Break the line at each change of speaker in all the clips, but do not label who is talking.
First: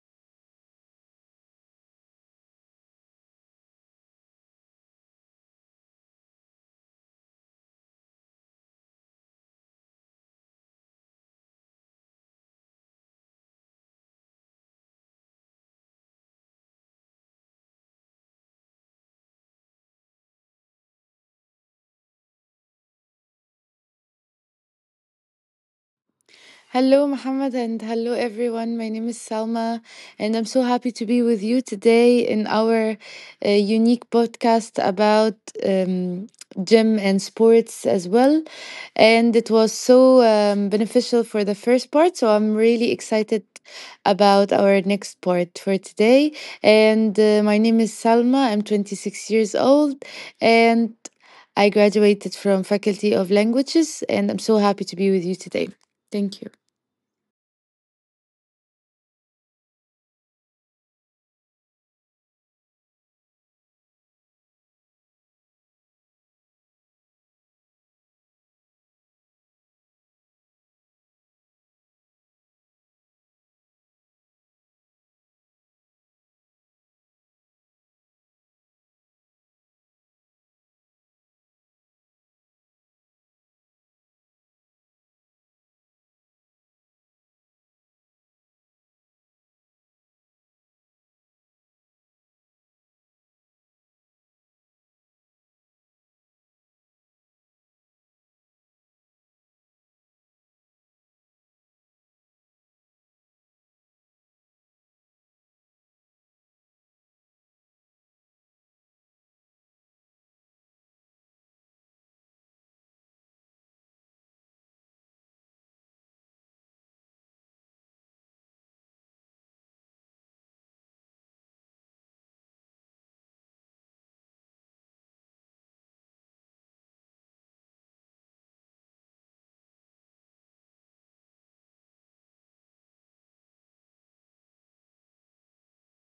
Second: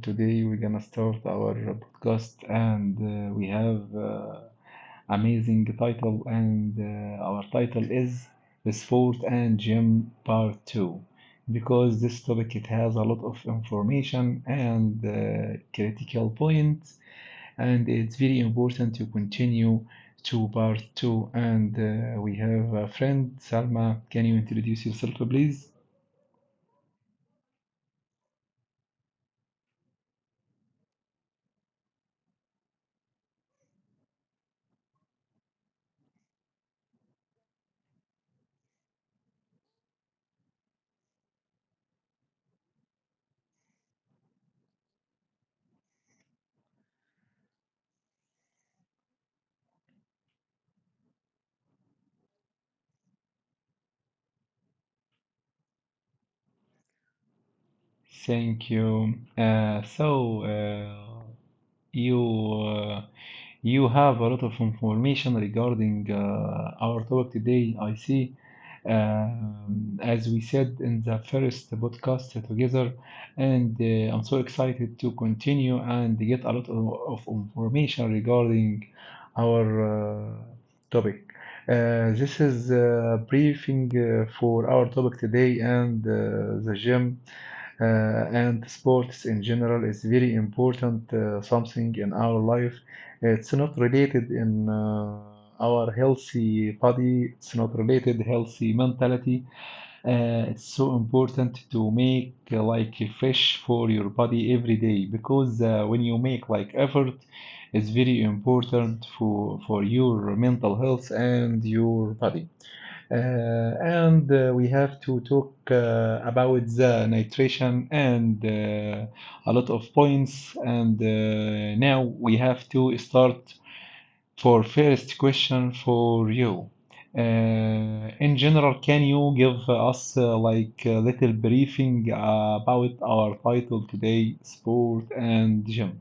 Today we're gonna start our podcast, and we have amazing title, and our title is the sport and gym part two, because this topic it has a lot of information and critical points, and it's very important to continue to part two. And we have a friend Salma. Can you introduce yourself, please?
Hello, Mohammed, and hello, everyone. My name is Salma, and I'm so happy to be with you today in our unique podcast about um, gym and sports as well. And it was so beneficial for the first part, so I'm really excited about our next part for today. And my name is Salma, I'm 26 years old, and I graduated from Faculty of Languages, and I'm so happy to be with you today. Thank you.
Thank you. So you you have a lot of information regarding our topic today, I see. As we said in the first podcast together, and I'm so excited to continue and get a lot of information regarding our uh, topic. This is a briefing for our topic today, and the gym and sports in general is very important something in our life. It's not related in our healthy body. It's not related healthy mentality. It's so important to make like fresh for your body every day because when you make like effort, it's very important for your mental health and your body. Uh, And we have to talk about the nitration and a lot of points. And now we have to start for first question for you. In general, can you give us like a little briefing about our title today, sport and gym?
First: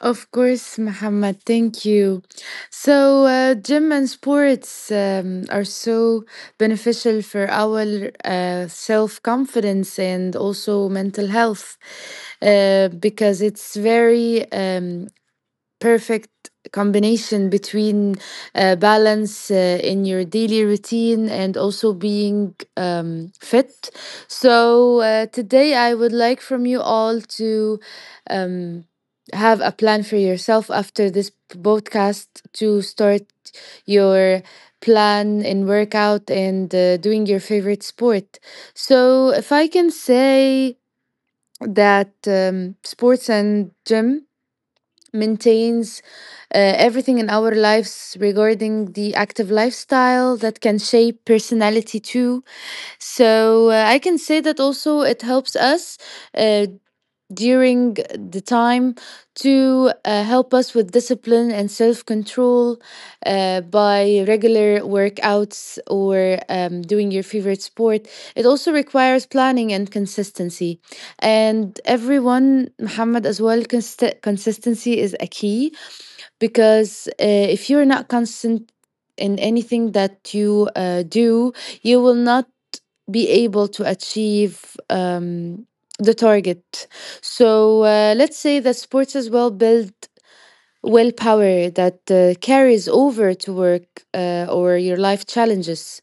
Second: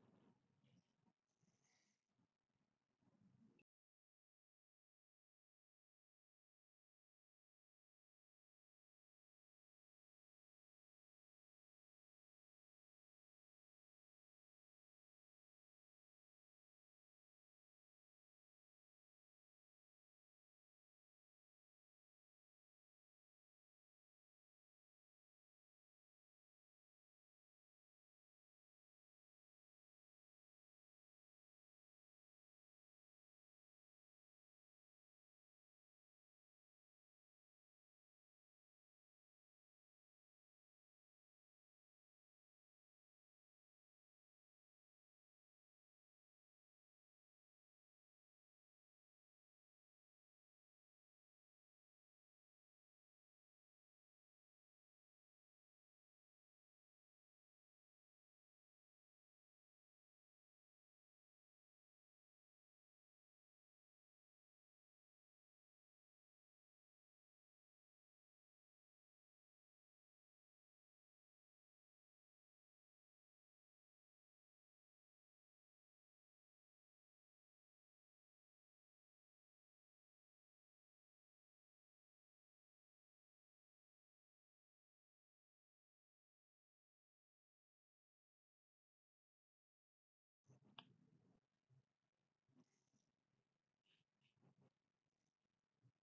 Of course, Muhammad, thank you. So, gym and sports are so beneficial for our self confidence and also mental health because it's very perfect combination between balance in your daily routine and also being fit. So, today I would like from you all to um, have a plan for yourself after this podcast to start your plan in workout and doing your favorite sport. So, if I can say that sports and gym maintains everything in our lives regarding the active lifestyle that can shape personality too. So I can say that also it helps us uh, during the time to help us with discipline and self control by regular workouts or doing your favorite sport. It also requires planning and consistency. And everyone, Muhammad, as well, consistency is a key because if you're not constant in anything that you do, you will not be able to achieve the target. So let's say that sports as well build willpower that carries over to work or your life challenges.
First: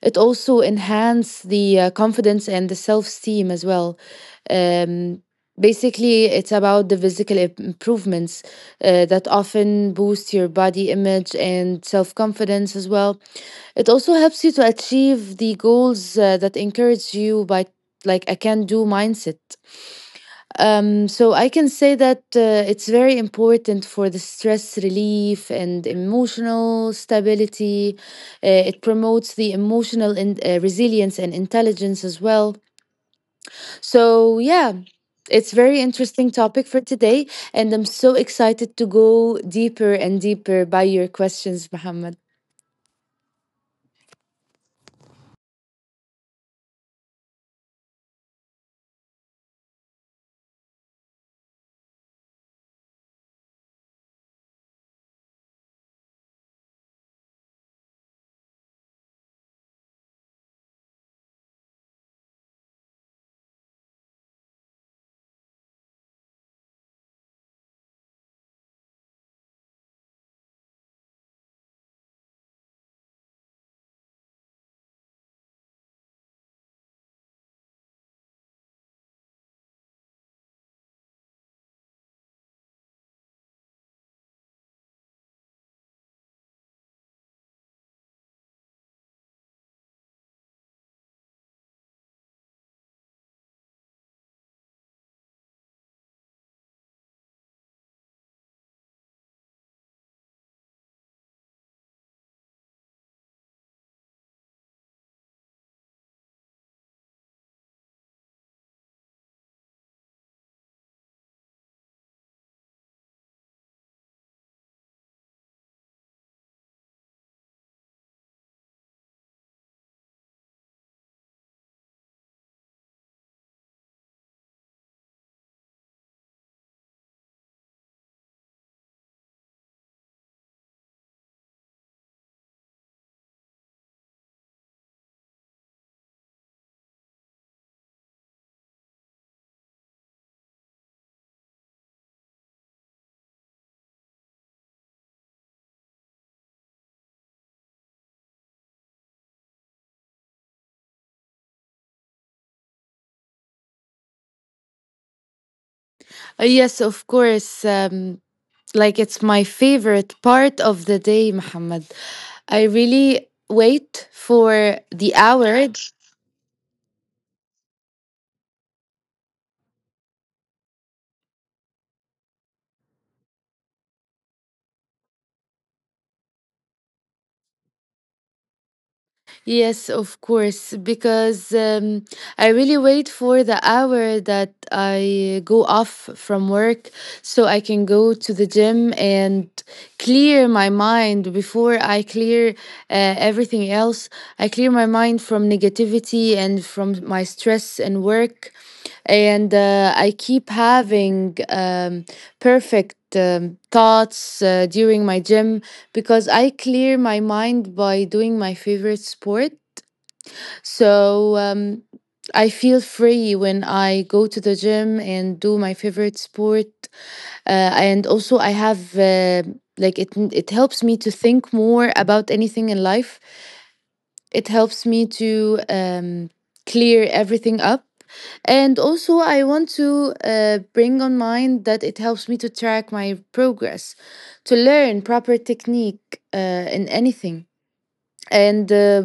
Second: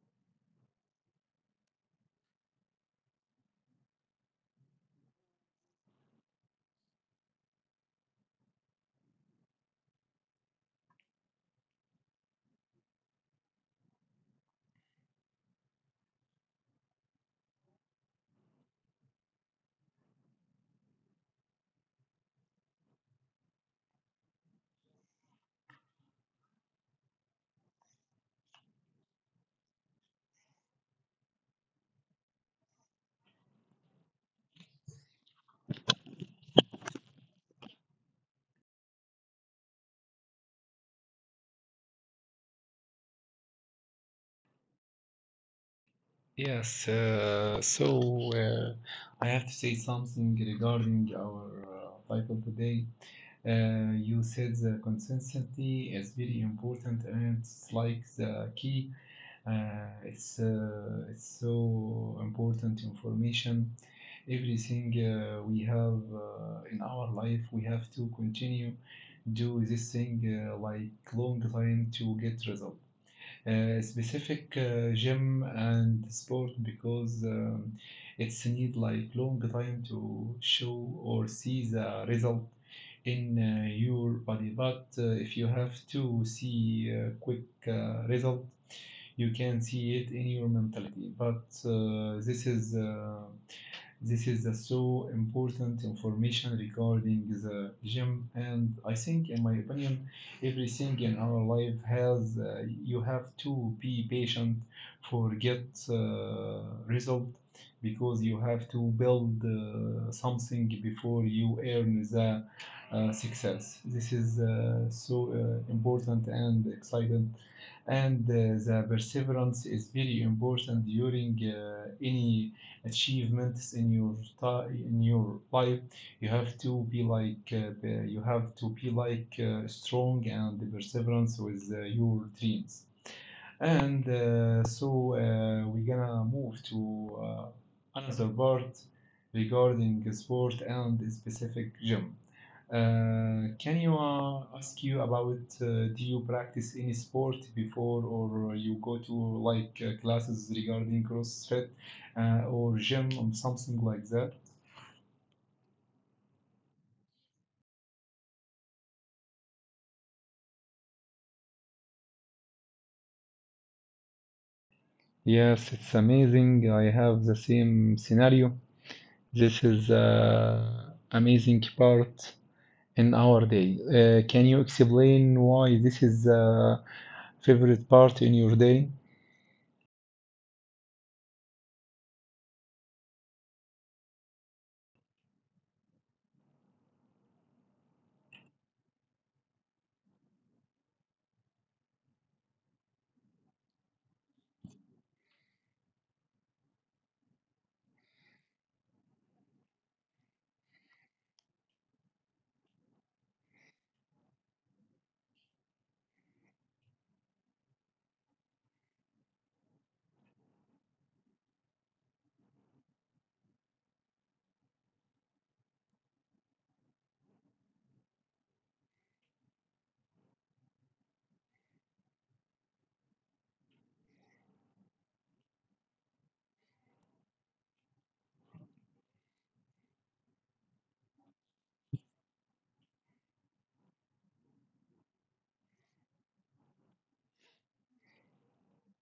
It also enhances the confidence and the self-esteem as well. Um, Basically, it's about the physical improvements that often boost your body image and self-confidence as well. It also helps you to achieve the goals that encourage you by like a can-do mindset. So I can say that it's very important for the stress relief and emotional stability. It promotes the emotional and resilience and intelligence as well. So yeah, it's very interesting topic for today, and I'm so excited to go deeper and deeper by your questions, Muhammad.
Yes, so I have to say something regarding our title today. You said the consistency is very important and it's like the key. It's so important information. Everything we have in our life, we have to continue do this thing like long time to get result, specific gym and sport, because it's need like long time to show or see the result in your body, but if you have to see quick result you can see it in your mentality, but this is the so important information regarding the gym, and I think, in my opinion, everything in our life has you have to be patient for get result, because you have to build something before you earn the success. This is so important and exciting, and the perseverance is very important during any achievements in your life. You have to be like strong and perseverance with your dreams. And so we're gonna move to another part regarding sport and a specific gym. Can you ask you about do you practice any sport before, or you go to like classes regarding CrossFit or gym or something like that?
Yes, of course. Like it's my favorite part of the day, Muhammad. I really wait for the
Yes,
hour.
it's amazing. I have the same scenario. This is amazing part in our day. Can you explain why this is favorite part in your day?
Yes, of course, because I really wait for the hour that I go off from work so I can go to the gym and clear my mind before I clear everything else. I clear my mind from negativity and from my stress and work and I keep having perfect thoughts during my gym because I clear my mind by doing my favorite sport. So I feel free when I go to the gym and do my favorite sport, and also I have. Like it helps me to think more about anything in life, it helps me to clear everything up. And also, I want to bring on mind that it helps me to track my progress, to learn proper technique in anything. And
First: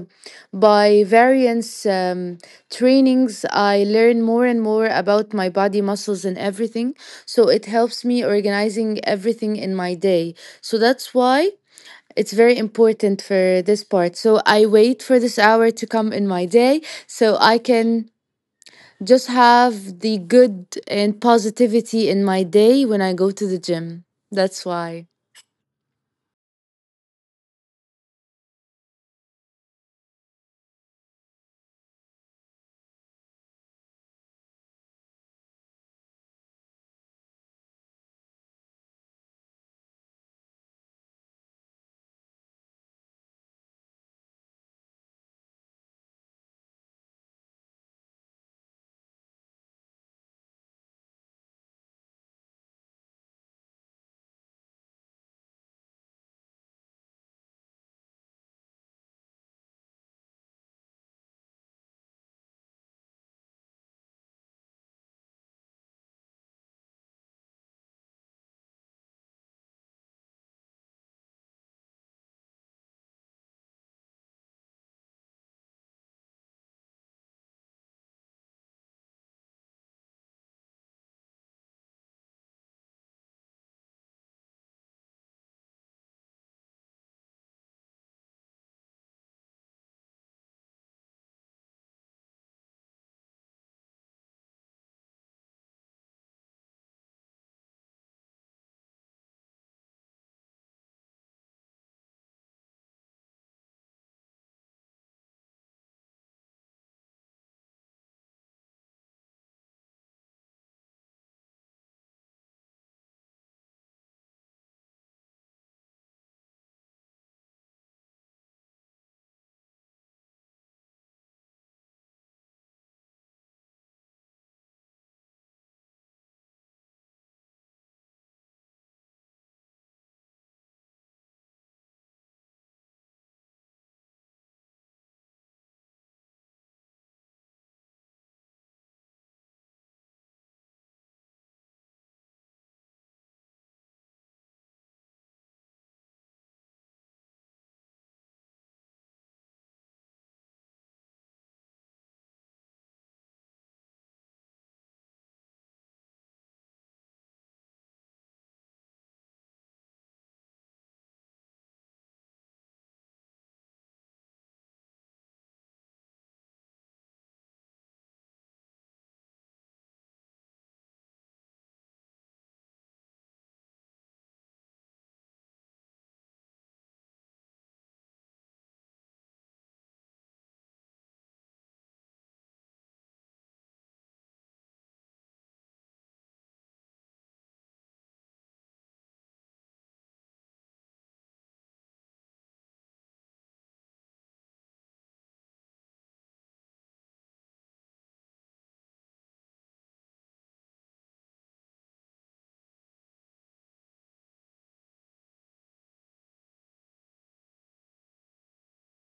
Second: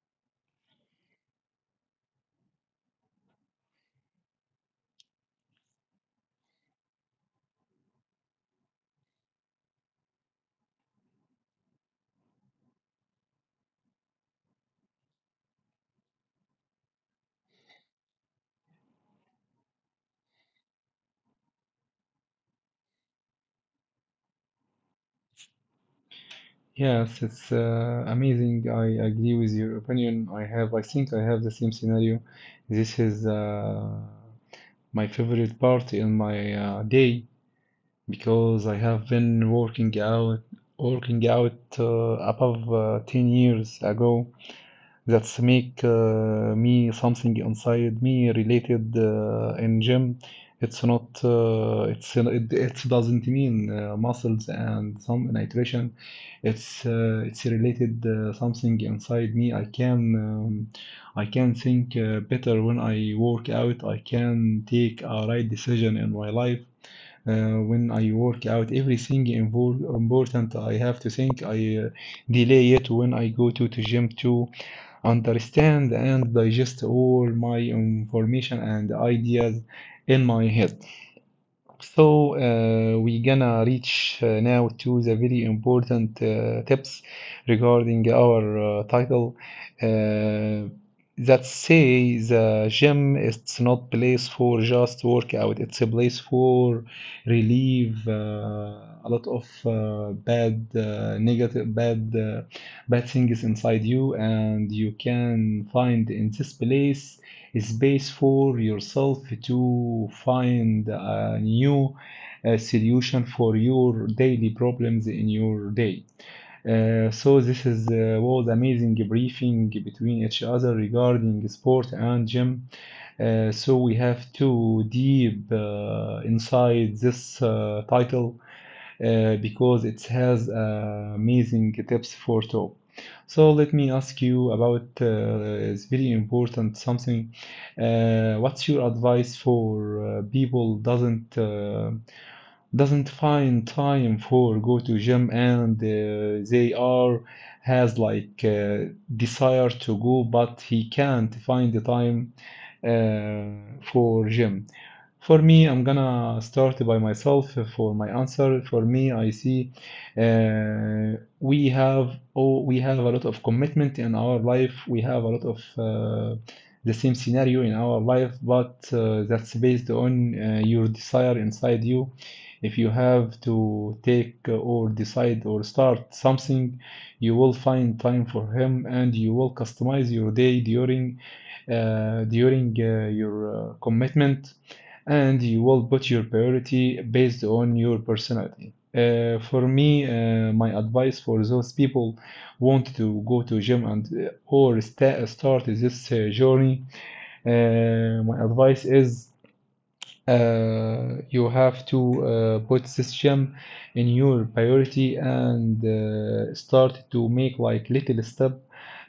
by variance trainings, I learn more and more about my body muscles and everything. So it helps me organizing everything in my day. So that's why it's very important for this part. So I wait for this hour to come in my day so I can just have the good and positivity in my day when I go to the gym. That's why.
Yes, it's amazing. I agree with your opinion. I think I have the same scenario. This is my favorite part in my day, because I have been working out, working out above 10 years ago. That's make me something inside me related in gym. It's not it's it, it doesn't mean muscles and some nutrition. It's related something inside me. I can um, I can think better when I work out. I can take a right decision in my life. When I work out, everything important I have to think, I delay it when I go to gym to understand and digest all my information and ideas in my head. So, we gonna reach now to the very important tips regarding our title. Uh, that say the gym it's not place for just workout. It's a place for relieve a lot of bad negative bad bad things inside you, and you can find in this place space for yourself to find a new solution for your daily problems in your day. So this is was amazing briefing between each other regarding sport and gym. So we have two deep inside this title because it has amazing tips for top. So let me ask you about it's very important something. What's your advice for people doesn't find time for go to gym, and they are has like desire to go but he can't find the time for gym? For me, I'm gonna start by myself for my answer. For me, I see uh, we have oh, we have a lot of commitment in our life. We have a lot of the same scenario in our life, but that's based on your desire inside you. If you have to take or decide or start something, you will find time for him, and you will customize your day during your commitment, and you will put your priority based on your personality. For me, my advice for those people want to go to gym and or start this journey, my advice is you have to put system in your priority and start to make like little step,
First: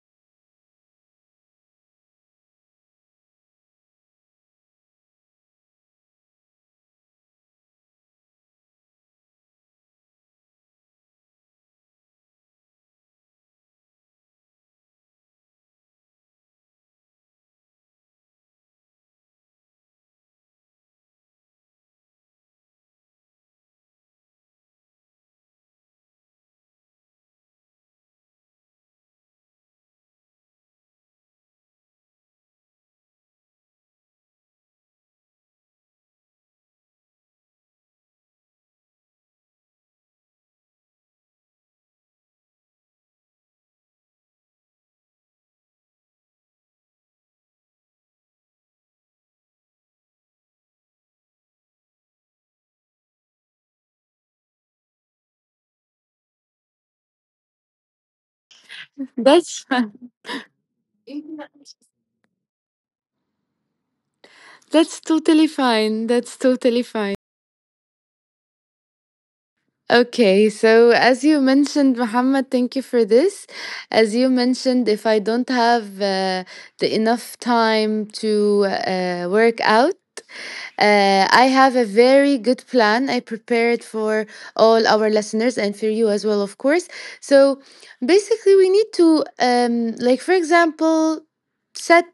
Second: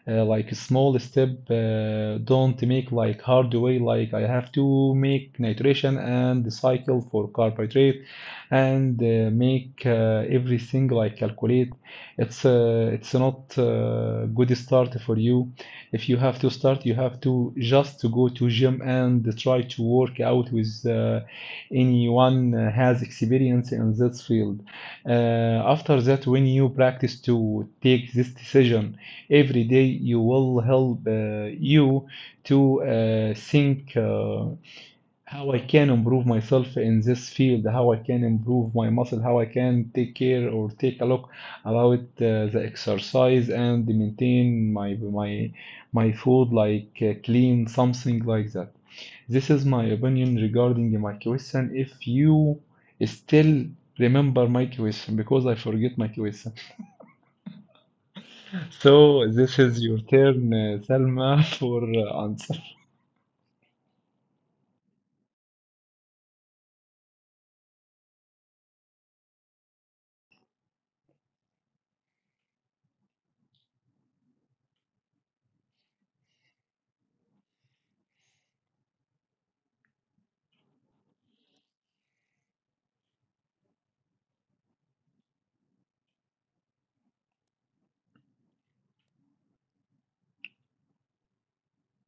like small step. Don't make like hard way. Like I have to make nitration and the cycle for carbohydrate, and make everything like calculate. It's not good start for you. If you have to start, you have to just to go to gym and try to work out with anyone has experience in this field. After that, when you practice to take this decision every day, you will help you to think how I can improve myself in this field, how I can improve my muscle, how I can take care or take a look about the exercise and maintain my food like clean, something like that. This is my opinion regarding my question, if you still remember my question, because I forget my question. So
That's
this is your turn, Salma, for answer.
That's totally fine. Okay, so as you mentioned, Muhammad, thank you for this. As you mentioned, if I don't have the enough time to work out, I have a very good plan I prepared for all our listeners and for you as well, of course. So basically, we need to, like, for example, set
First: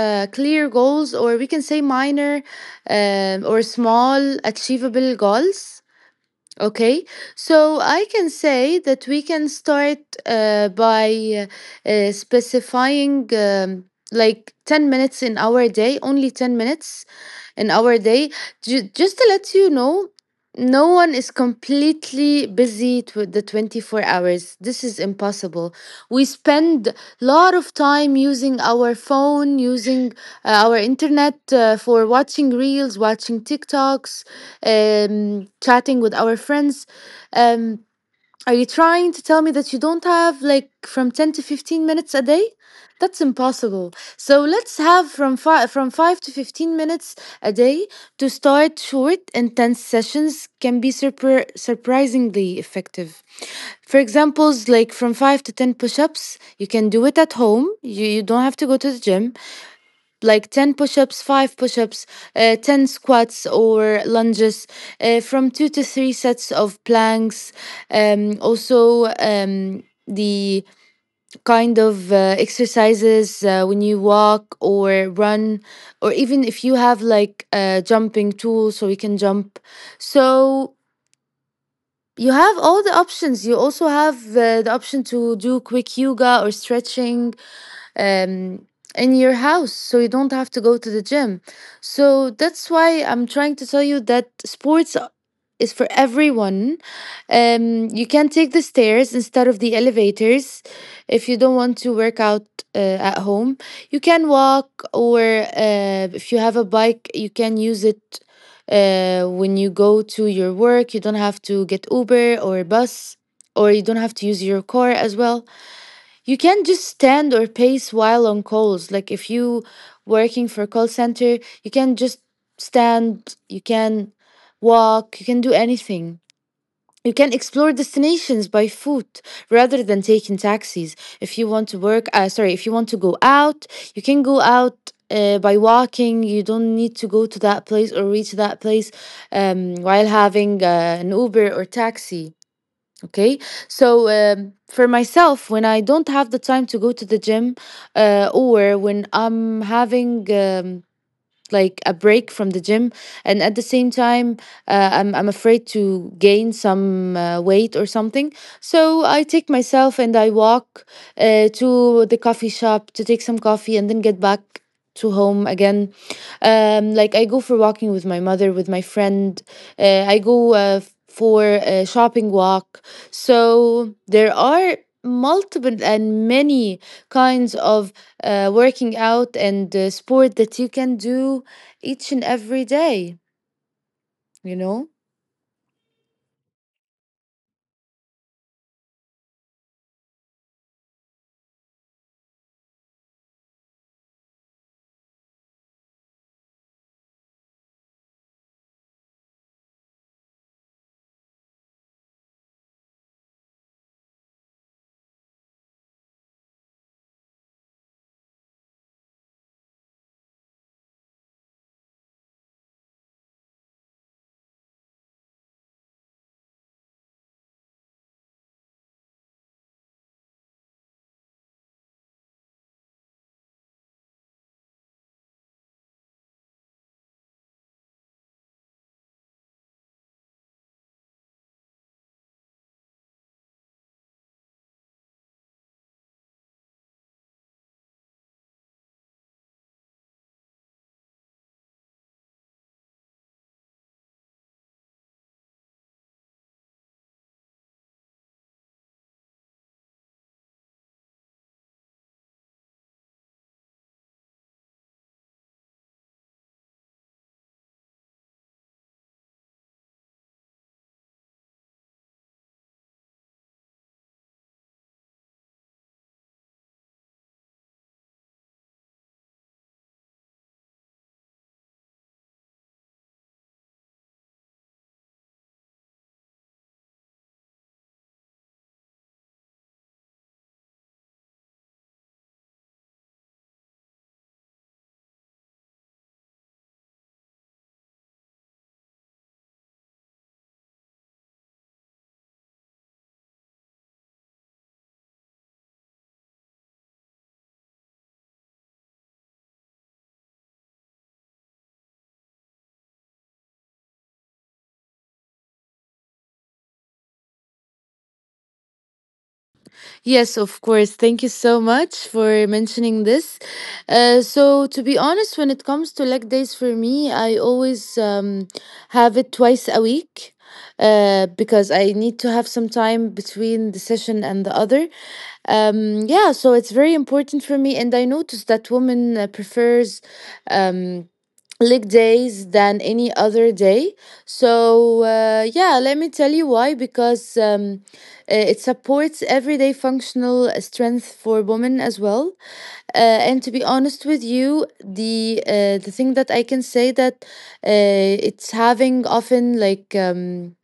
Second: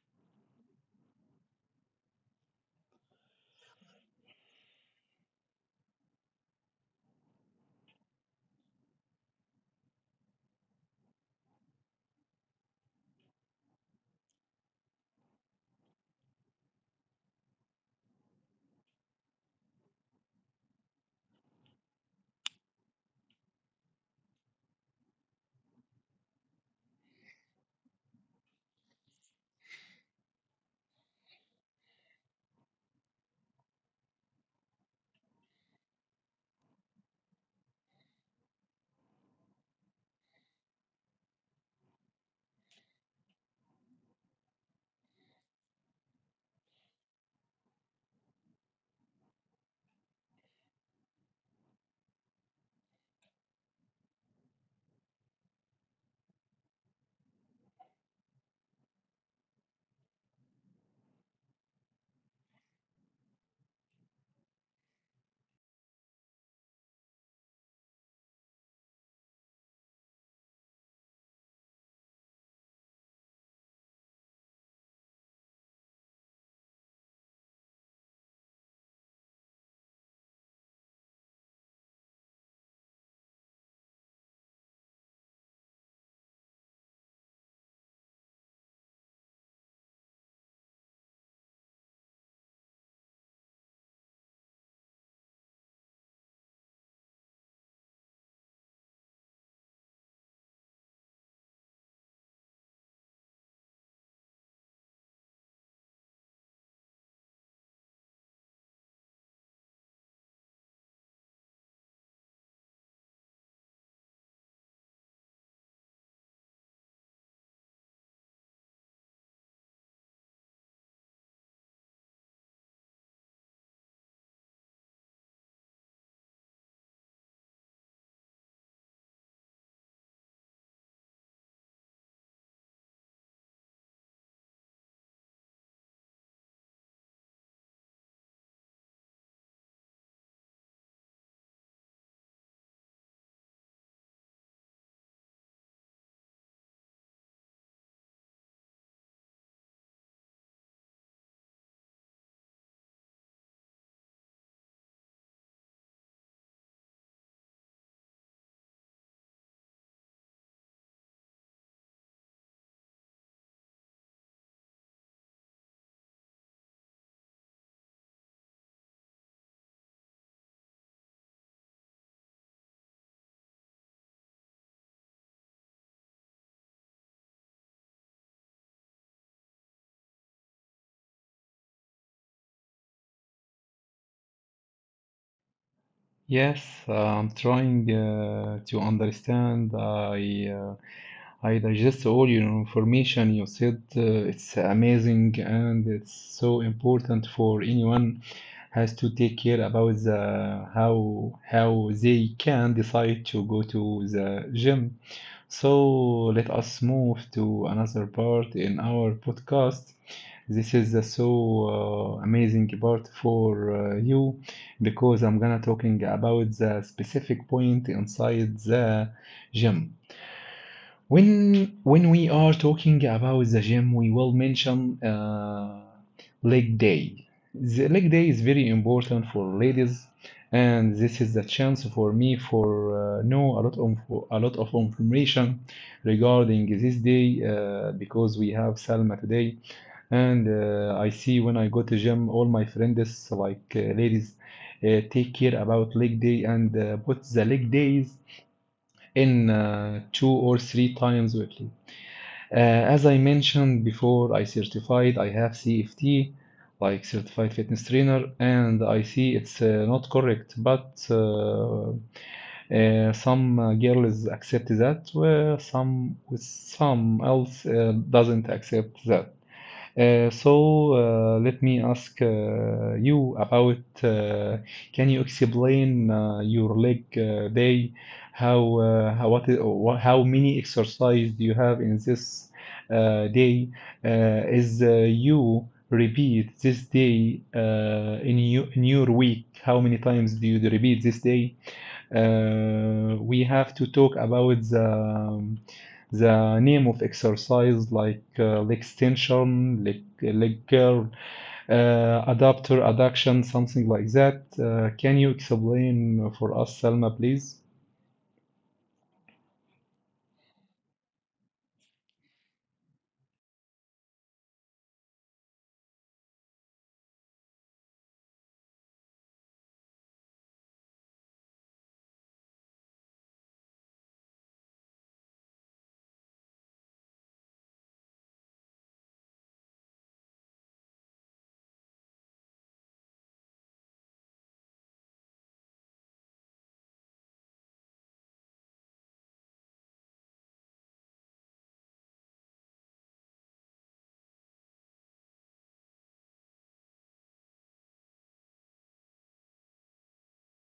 clear goals, or we can say minor or small achievable goals. Okay, so I can say that we can start by specifying like 10 minutes in our day, only 10 minutes in our day. Just to let you know, no one is completely busy with the 24 hours. This is impossible. We spend a lot of time using our phone, using our internet for watching reels, watching TikToks, chatting with our friends. Um, are you trying to tell me that you don't have like from 10 to 15 minutes a day? That's impossible. So let's have from 5 to 15 minutes a day to start short intense sessions can be surprisingly effective. For examples like from 5 to 10 push-ups, you can do it at home. You don't have to go to the gym like 10 push ups, 5 push ups, 10 squats or lunges, from two to three sets of planks. Also, the kind of exercises when you walk or run, or even if you have like a jumping tool so you can jump. So you have all the options. You also have the option to do quick yoga or stretching um, in your house so you don't have to go to the gym. So that's why I'm trying to tell you that sports is for everyone. You can take the stairs instead of the elevators if you don't want to work out at home. You can walk, or if you have a bike, you can use it. When you go to your work, you don't have to get Uber or bus, or you don't have to use your car as well. You can just stand or pace while on calls, like if you working for call center, you can just stand, you can walk, you can do anything, you can explore destinations by foot rather than taking taxis. If you want to work, sorry, if you want to go out, you can go out by walking. You don't need to go to that place or reach that place while having an Uber or taxi. Okay, so for myself, when I don't have the time to go to the gym, or when I'm having like a break from the gym and at the same time, I'm afraid to gain some weight or something, so I take myself and I walk to the coffee shop to take some coffee and then get back to home again. Like I go for walking with my mother, with my friend, I go for a shopping walk. So there are multiple and many kinds of working out and sport that you can do each and every day, you know?
Yes, I'm trying to understand. I digest all your information. You said it's amazing and it's so important for anyone has to take care about the how they can decide to go to the gym. So let us move to another part in our podcast. This is a so amazing part for you, because I'm gonna talking about the specific point inside the gym. When we are talking about the gym, we will mention leg day. The leg day is very important for ladies, and this is the chance for me for know a lot of information regarding this day, because we have Salma today, and I see when I go to gym, all my friends like ladies take care about leg day and put the leg days in two or three times weekly. As I mentioned before, I certified, I have CFT, like certified fitness trainer, and I see it's not correct, but some girls accept that, where some else doesn't accept that. So let me ask you about uh, can you explain your leg day? How, what, I- wha- how many exercise do you have in this day? Is you repeat this day in your week? How many times do you repeat this day? We have to talk about the name of exercise like leg extension, leg curl, adapter, adduction, something like that. Can you explain for us, Salma, please?
Yes, of course. Thank you so much for mentioning this. So, to be honest, when it comes to leg days for me, I always have it twice a week because I need to have some time between the session and the other. Yeah, so it's very important for me. And I noticed that women prefers um, leg days than any other day. So, yeah, let me tell you why because it supports everyday functional strength for women as well. Uh, and to be honest with you, the thing that I can say that it's having often like. Um,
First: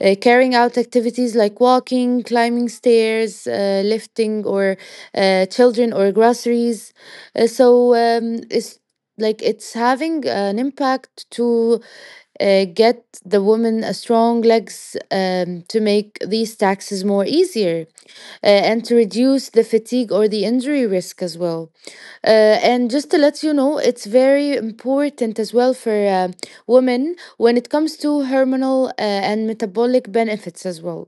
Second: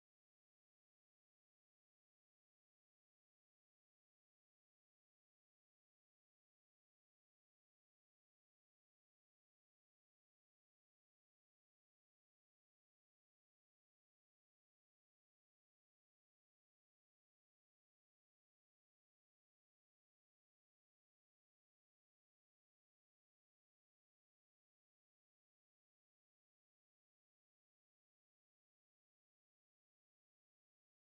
uh, Carrying out activities like walking, climbing stairs, lifting, or children or groceries. So it's like it's having an impact to get the woman a strong legs to make these taxes more easier and to reduce the fatigue or the injury risk as well. Uh, and just to let you know, it's very important as well for women when it comes to hormonal and metabolic benefits as well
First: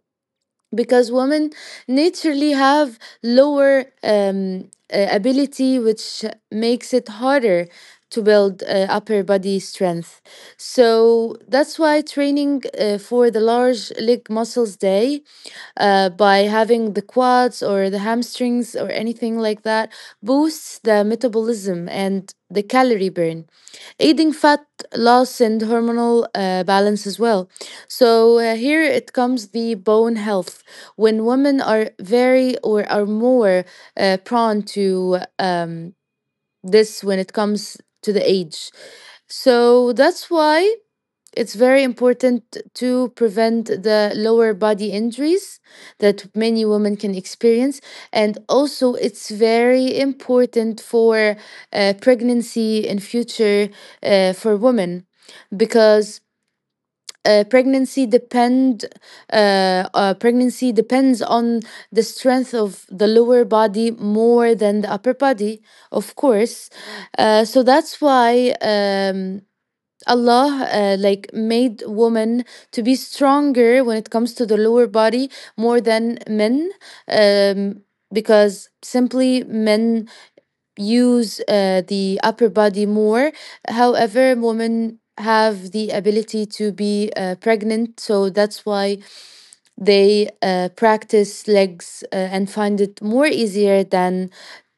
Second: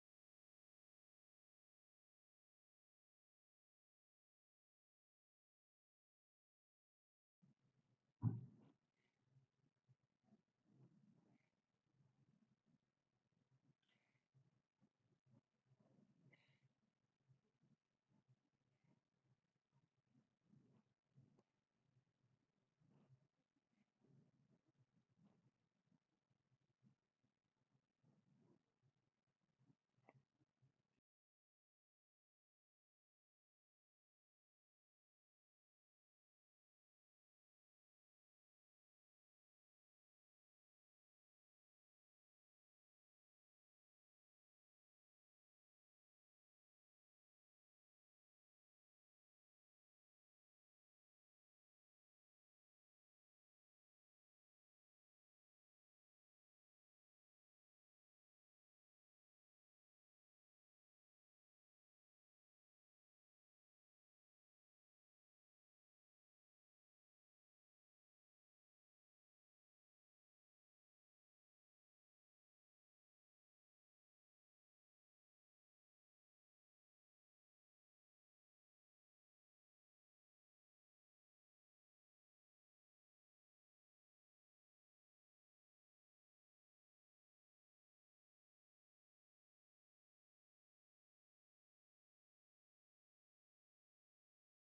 because women naturally have lower ability, which makes it harder to build upper body strength. So that's why training for the large leg muscles day by having the quads or the hamstrings or anything like that boosts the metabolism and the calorie burn, aiding fat loss and hormonal balance as well. So here it comes the bone health. When women are very or are more prone to this when it comes to the age. So that's why it's very important to prevent the lower body injuries that many women can experience. And also, it's very important for pregnancy in future for women because uh, pregnancy depend pregnancy depends on the strength of the lower body more than the upper body, of course. So that's why Allah like made women to be stronger when it comes to the lower body more than men, um, because simply men use the upper body more. However, women have the ability to be pregnant, so that's why they practice legs and find it more easier than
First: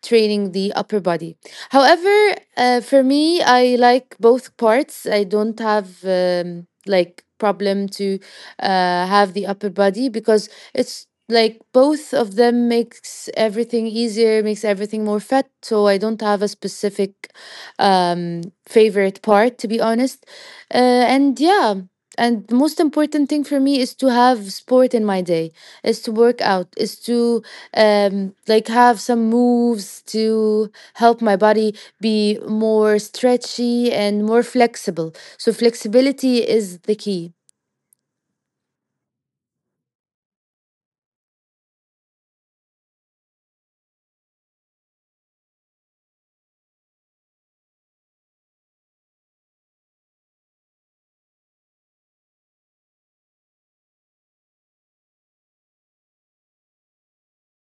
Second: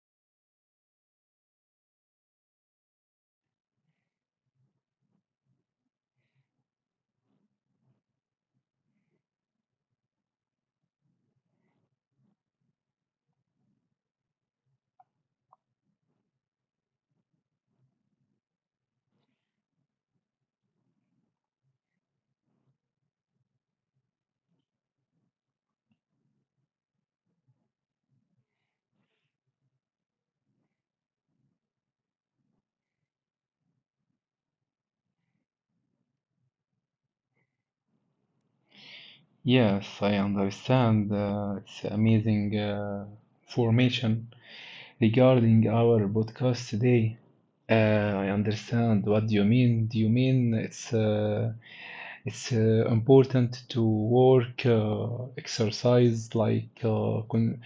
training the upper body. However, for me, I like both parts. I don't have like problem to have the upper body because it's like both of them makes everything easier, makes everything more fat. So I don't have a specific favorite part, to be honest. Uh, and and the most important thing for me is to have sport in my day, is to work out, is to like have some moves to help my body be more stretchy and more flexible, so flexibility is the key.
Yes, I understand. It's amazing formation regarding our podcast today. I understand what you mean. Do you mean it's important to work, exercise, like con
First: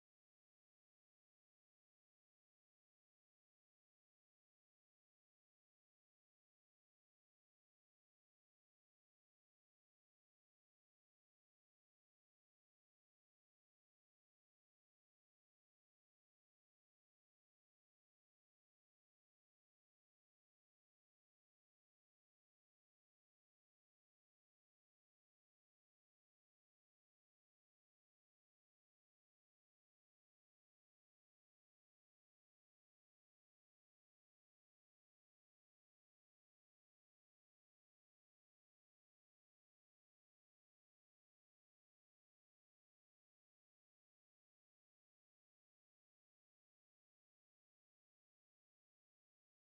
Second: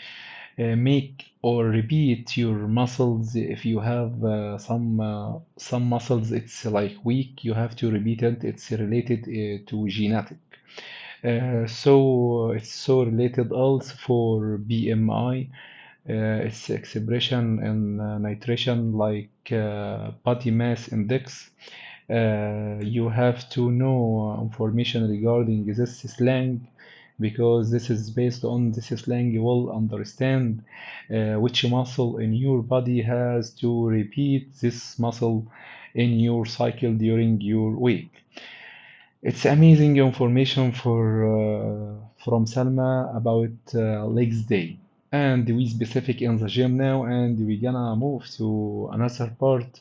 make or repeat your muscles? If you have some muscles, it's like weak, you have to repeat it. It's related to genetic. So it's so related also for BMI. Its expression in nitration like body mass index. You have to know information regarding this slang, because this is based on this slang you will understand which muscle in your body has to repeat this muscle in your cycle during your week. It's amazing information for from Salma about legs day. And we specific in the gym now, and we gonna move to another part.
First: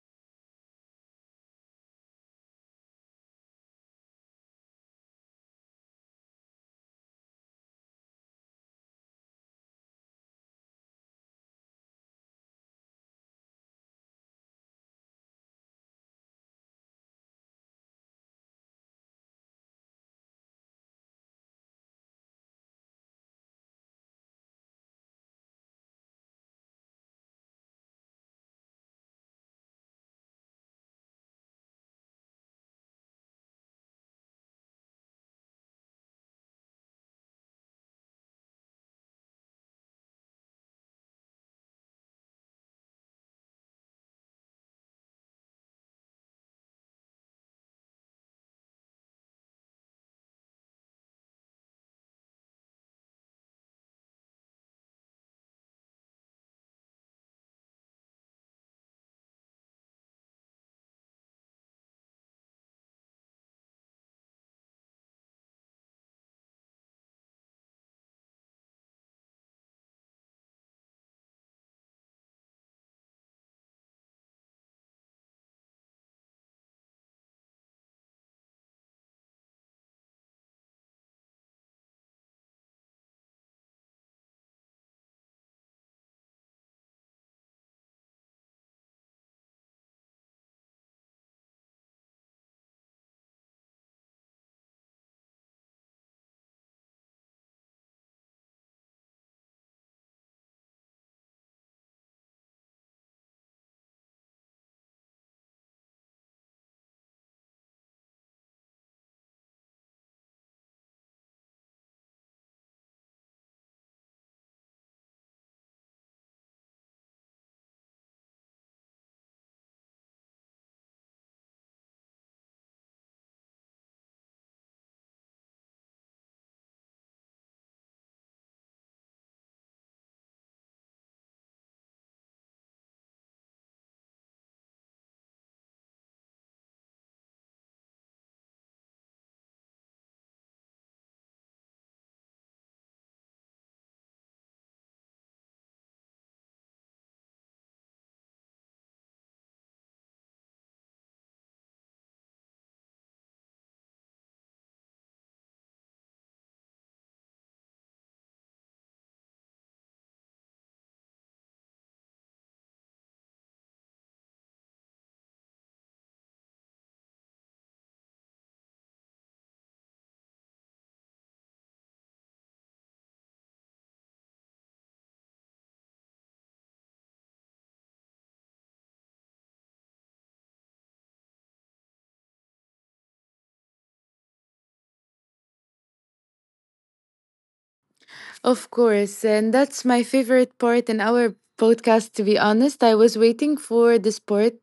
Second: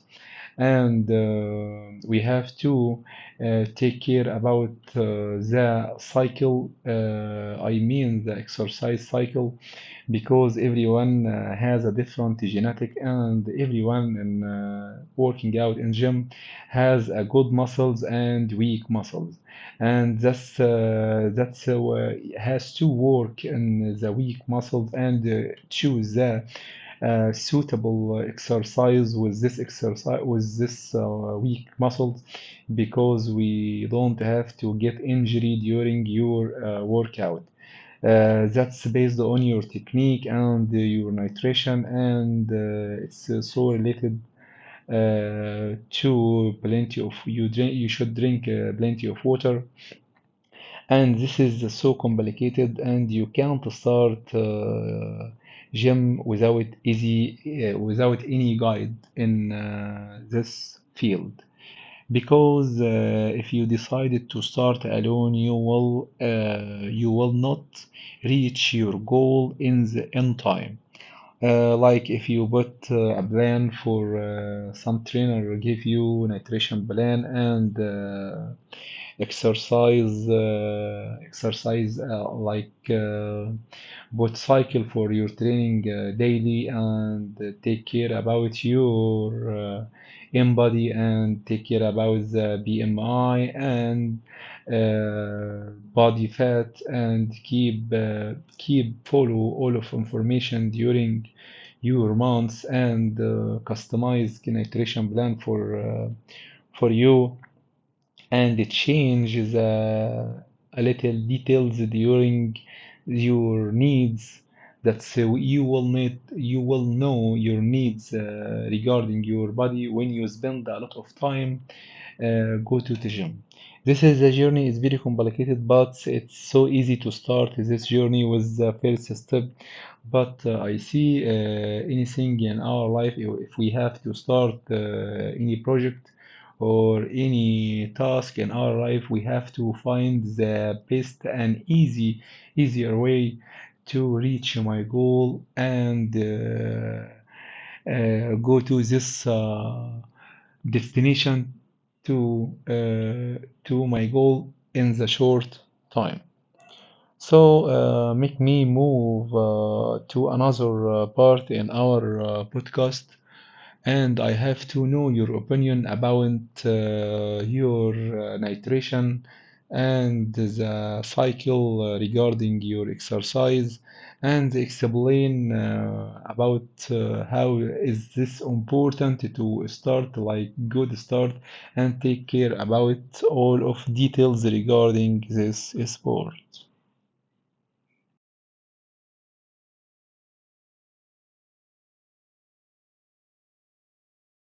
And we have to take care about uh, the cycle. I mean the exercise cycle, because everyone has a different genetic, and everyone in working out in gym has a good muscles and weak muscles and that's has to work in the weak muscles and choose the suitable exercise with this exercise with this weak muscles because we don't have to get injury during your workout. Uh, that's based on your technique and your nutrition and it's so related to plenty of you drink you should drink plenty of water. And this is so complicated and you can't start gym without easy, without any guide in this field, because if you decided to start alone you will not reach your goal in the in time, like if you put a plan for some trainer give you nutrition plan and exercise like both cycle for your training daily and take care about your in body and take care about the BMI and body fat and keep follow all of information during your months and customize an iteration plan for you and change the a little details during your needs. That's so you will need, you will know your needs regarding your body when you spend a lot of time go to the gym. This is a journey is very complicated but it's so easy to start this journey with the first step. But I see anything in our life, if we have to start any project or any task in our life, we have to find the best and easy, easier way to reach my goal and go to this destination, to my goal in the short time. So make me move to another part in our podcast. And I have to know your opinion about your nutrition and the cycle regarding your exercise, and explain about how is this important to start like good start and take care about all of details regarding this sport.
Of course, and that's my favorite part in our podcast, to be honest. I was waiting for this part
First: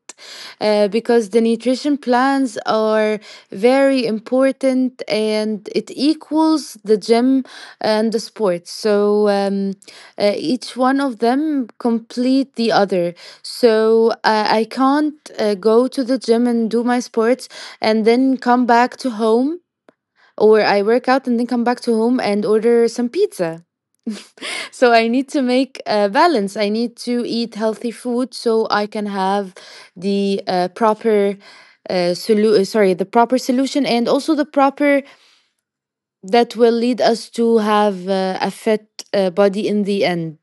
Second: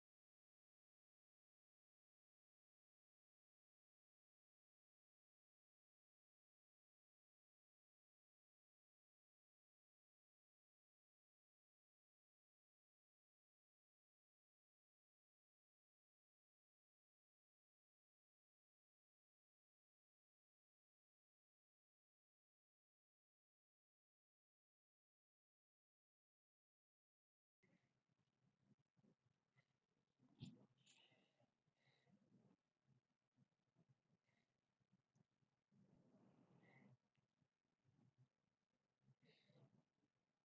because the nutrition plans are very important and it equals the gym and the sports. So each one of them complete the other. So I can't go to the gym and do my sports and then come back to home, or I work out and then come back to home and order some pizza, so I need to make a balance. I need to eat healthy food so I can have the proper sorry, the proper solution, and also the proper that will lead us to have a fit body in the end.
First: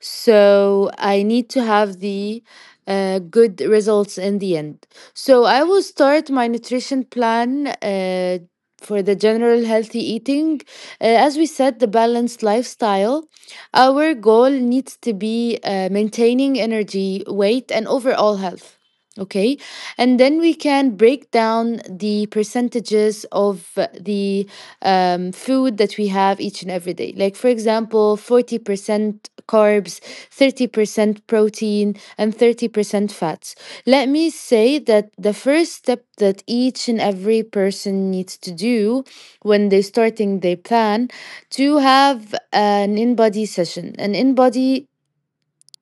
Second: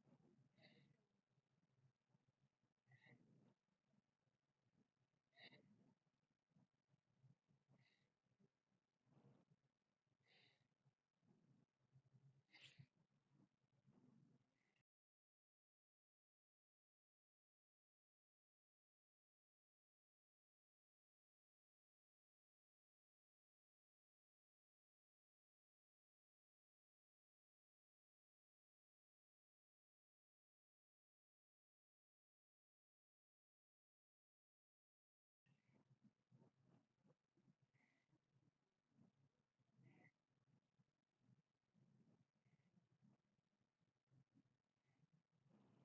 So I need to have the good results in the end. So I will start my nutrition plan. For the general healthy eating, as we said, the balanced lifestyle, our goal needs to be maintaining energy, weight, and overall health. Okay, and then we can break down the percentages of the food that we have each and every day. Like, for example, 40% carbs, 30% protein, and 30% fats. Let me say that the first step that each and every person needs to do when they starting their plan to have an in body session. An in body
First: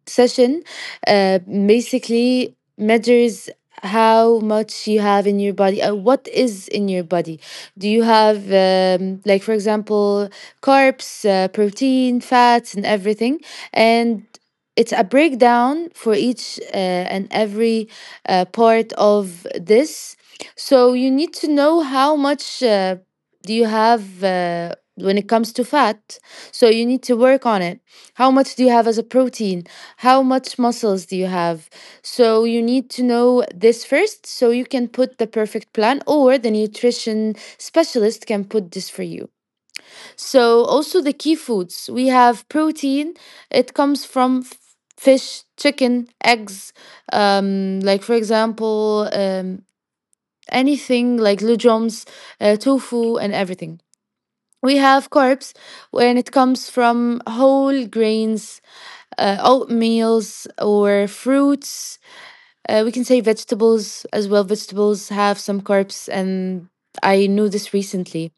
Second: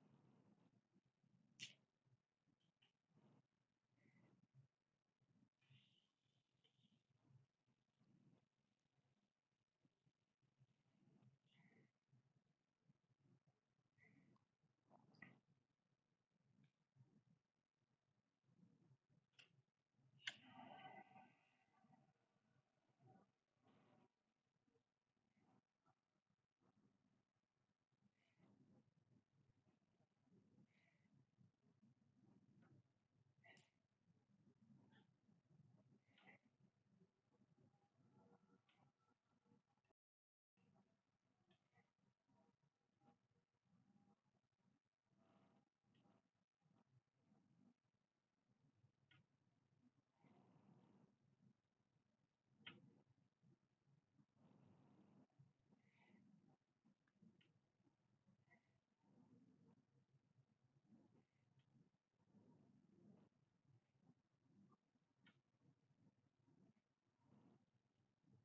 session basically measures how much you have in your body, what is in your body. Do you have, like for example, carbs protein fats and everything and it's a breakdown for each and every part of this so you need to know how much do you have when it comes to fat so you need to work on it how much do you have as a protein how much muscles do you have so you need to know this first so you can put the perfect plan or the nutrition specialist can put this for you so also the key foods we have protein it comes from f- fish chicken eggs like for example anything like legumes, tofu, and everything. We have carbs when it comes from whole grains, oatmeals, or fruits. We can say vegetables as well. Vegetables have some carbs, and I knew this recently.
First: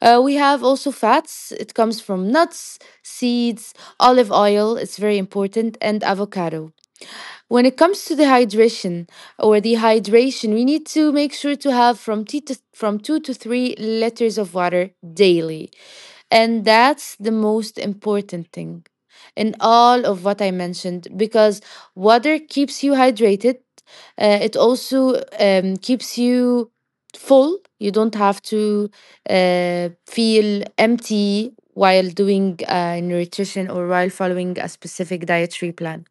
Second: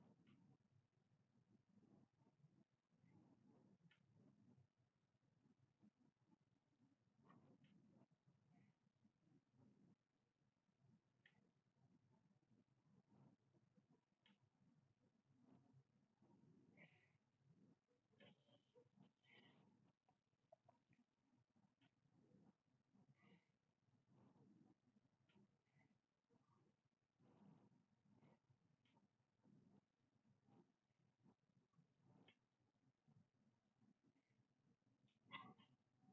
We have also fats. It comes from nuts, seeds, olive oil, it's very important, and avocado. When it comes to the hydration or dehydration, we need to make sure to have from, tea to, from 2 to 3 liters of water daily. And that's the most important thing in all of what I mentioned because water keeps you hydrated. It also keeps you full. You don't have to feel empty while doing nutrition or while following a specific dietary plan.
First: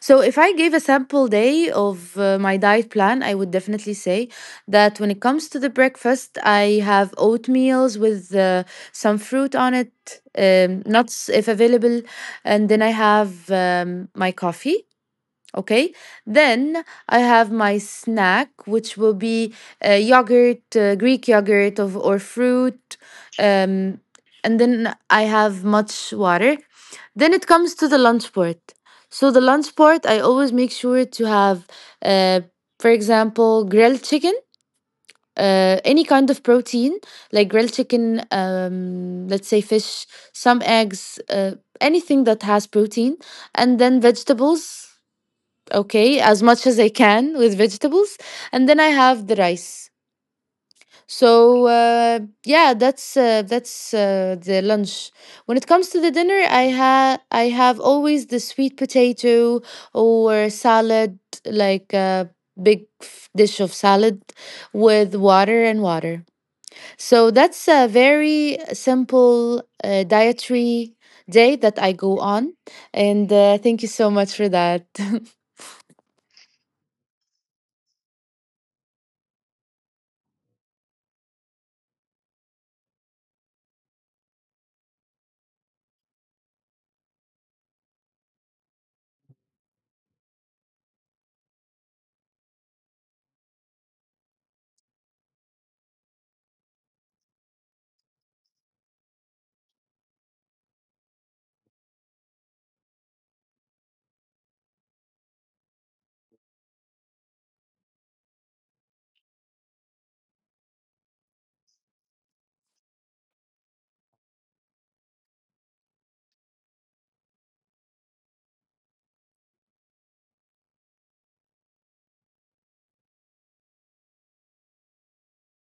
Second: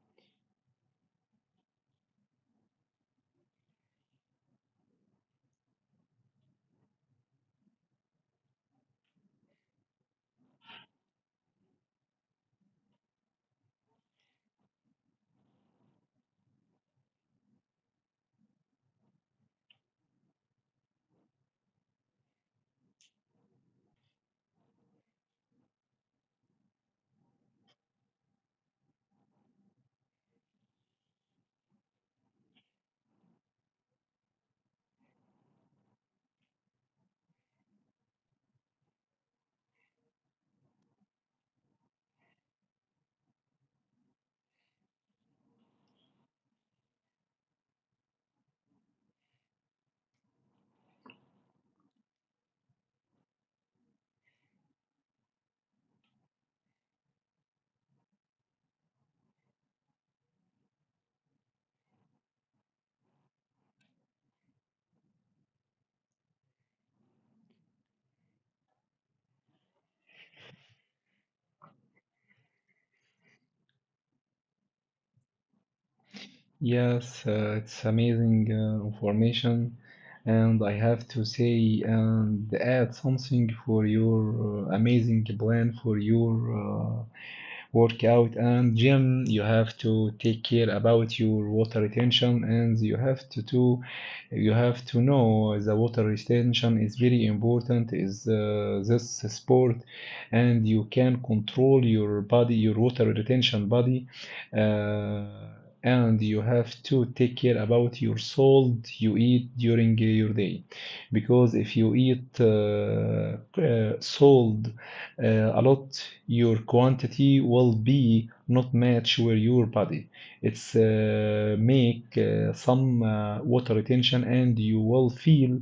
So, if I gave a sample day of my diet plan, I would definitely say that when it comes to the breakfast, I have oatmeals with some fruit on it, nuts if available, and then I have my coffee. Okay, then I have my snack, which will be yogurt, Greek yogurt, of, or fruit. Um, and then I have much water. Then it comes to the lunch part. So, the lunch part, I always make sure to have, uh, for example, grilled chicken, any kind of protein, like grilled chicken, let's say fish, some eggs, anything that has protein, and then vegetables, okay, as much as I can with vegetables, and then I have the rice. So that's the lunch. When it comes to the dinner, I have always the sweet potato or salad, like a dish of salad with water and water. So that's a very simple dietary day that I go on, and thank you so much for that.
Yes, it's amazing information, and I have to say and add something for your amazing plan for your workout and gym. You have to take care about your water retention, and you have to do, you have to know the water retention is very important. Is this sport, and you can control your body, your water retention body. Uh, and you have to take care about your salt you eat during your day, because if you eat salt uh, a lot, your quantity will be not match with your body. It's make some water retention, and you will feel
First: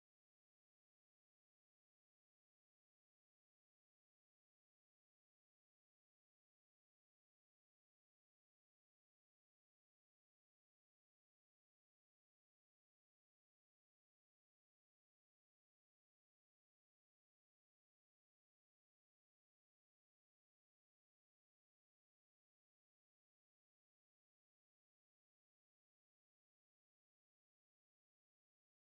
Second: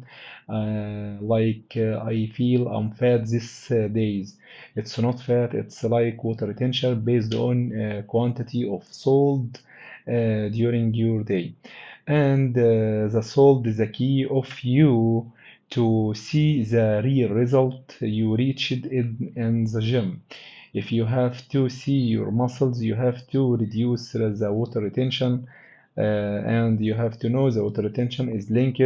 like I feel I'm fat these days. It's not fat. It's like water retention based on quantity of salt during your day. And the salt is the key of you to see the real result you reached in the gym. If you have to see your muscles, you have to reduce the water retention, and you have to know the water retention is linked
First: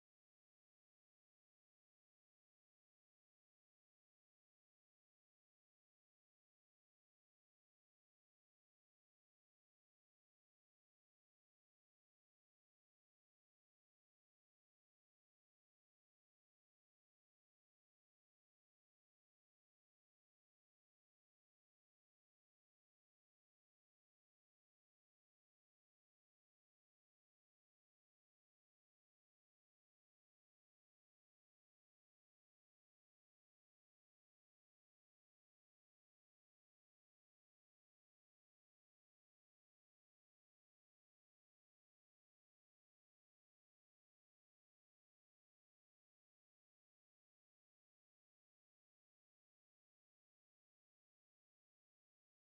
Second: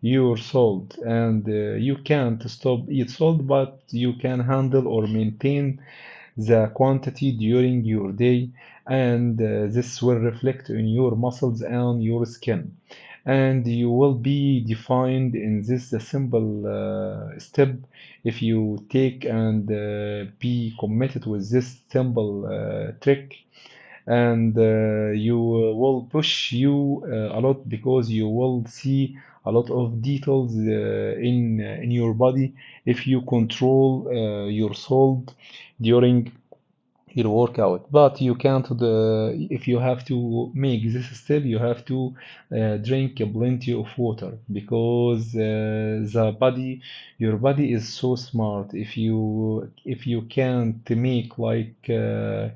your salt, and you can't stop eat salt, but you can handle or maintain the quantity during your day, and this will reflect in your muscles and your skin. And you will be defined in this simple step if you take and be committed with this simple trick. And you will push you a lot because you will see a lot of details in your body if you control your salt during your workout. But you can't the if you have to make this step you have to drink plenty of water, because the body your body is so smart, if you can't make like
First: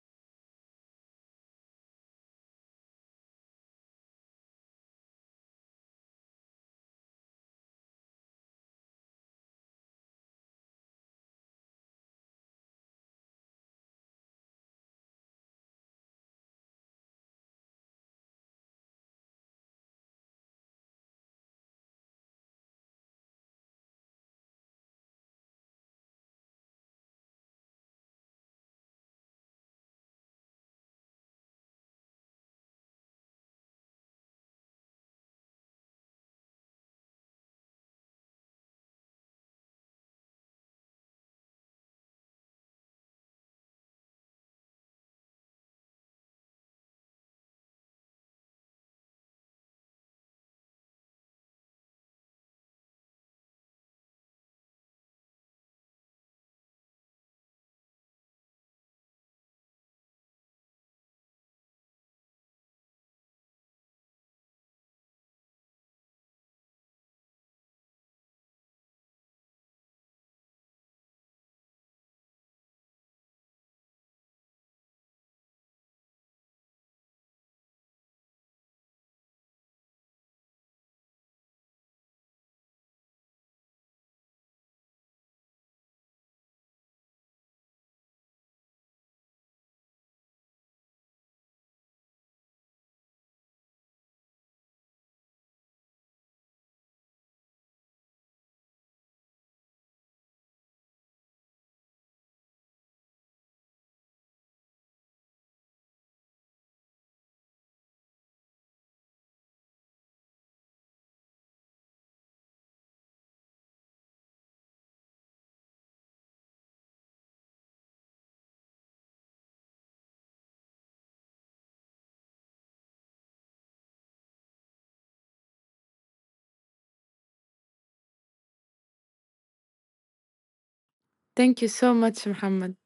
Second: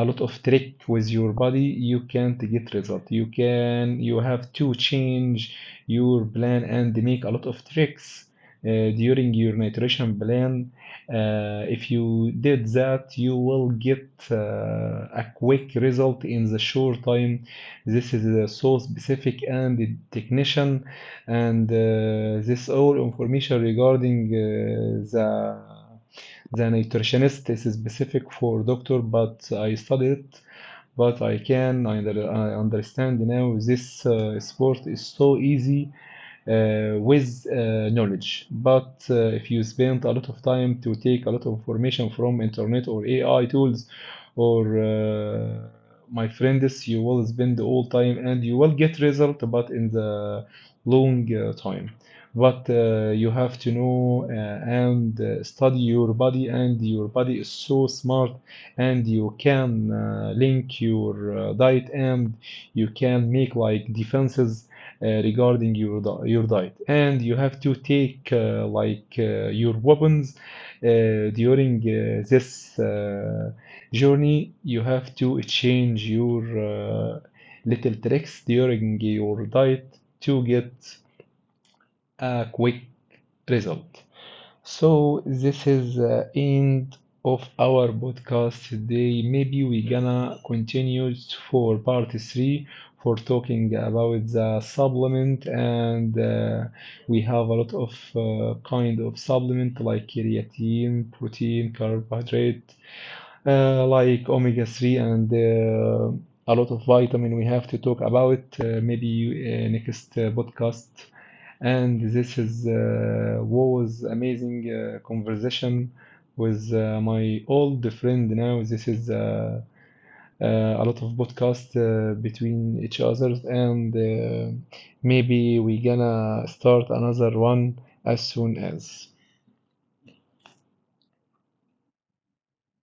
a lot of trick with your body you can't get result you can, you have to change your plan and make a lot of tricks during your nutrition plan. Uh, if you did that, you will get a quick result in the short time. This is so specific and technician, and this all information regarding the the nutritionist is specific for doctor, but I studied it. But I can under, I understand now this sport is so easy with knowledge. But if you spend a lot of time to take a lot of information from internet or AI tools or my friends, you will spend all time and you will get result, but in the long time. But you have to know and study your body, and your body is so smart, and you can link your diet, and you can make like defenses regarding your diet, and you have to take like your weapons during this journey. You have to change your little tricks during your diet to get a quick result. So this is the end of our podcast today. Maybe we gonna continue for part 3, for talking about the supplement, and we have a lot of kind of supplement like creatine, protein, carbohydrate, like omega 3 and a lot of vitamin we have to talk about. Maybe next podcast. And this is was amazing conversation with my old friend now. This is a lot of podcast between each others, and maybe we gonna start another one as soon as.
Thank you so much, Muhammad.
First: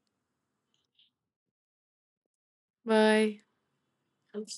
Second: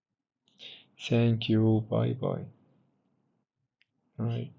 Thank you. Bye bye.
Bye.
Bye.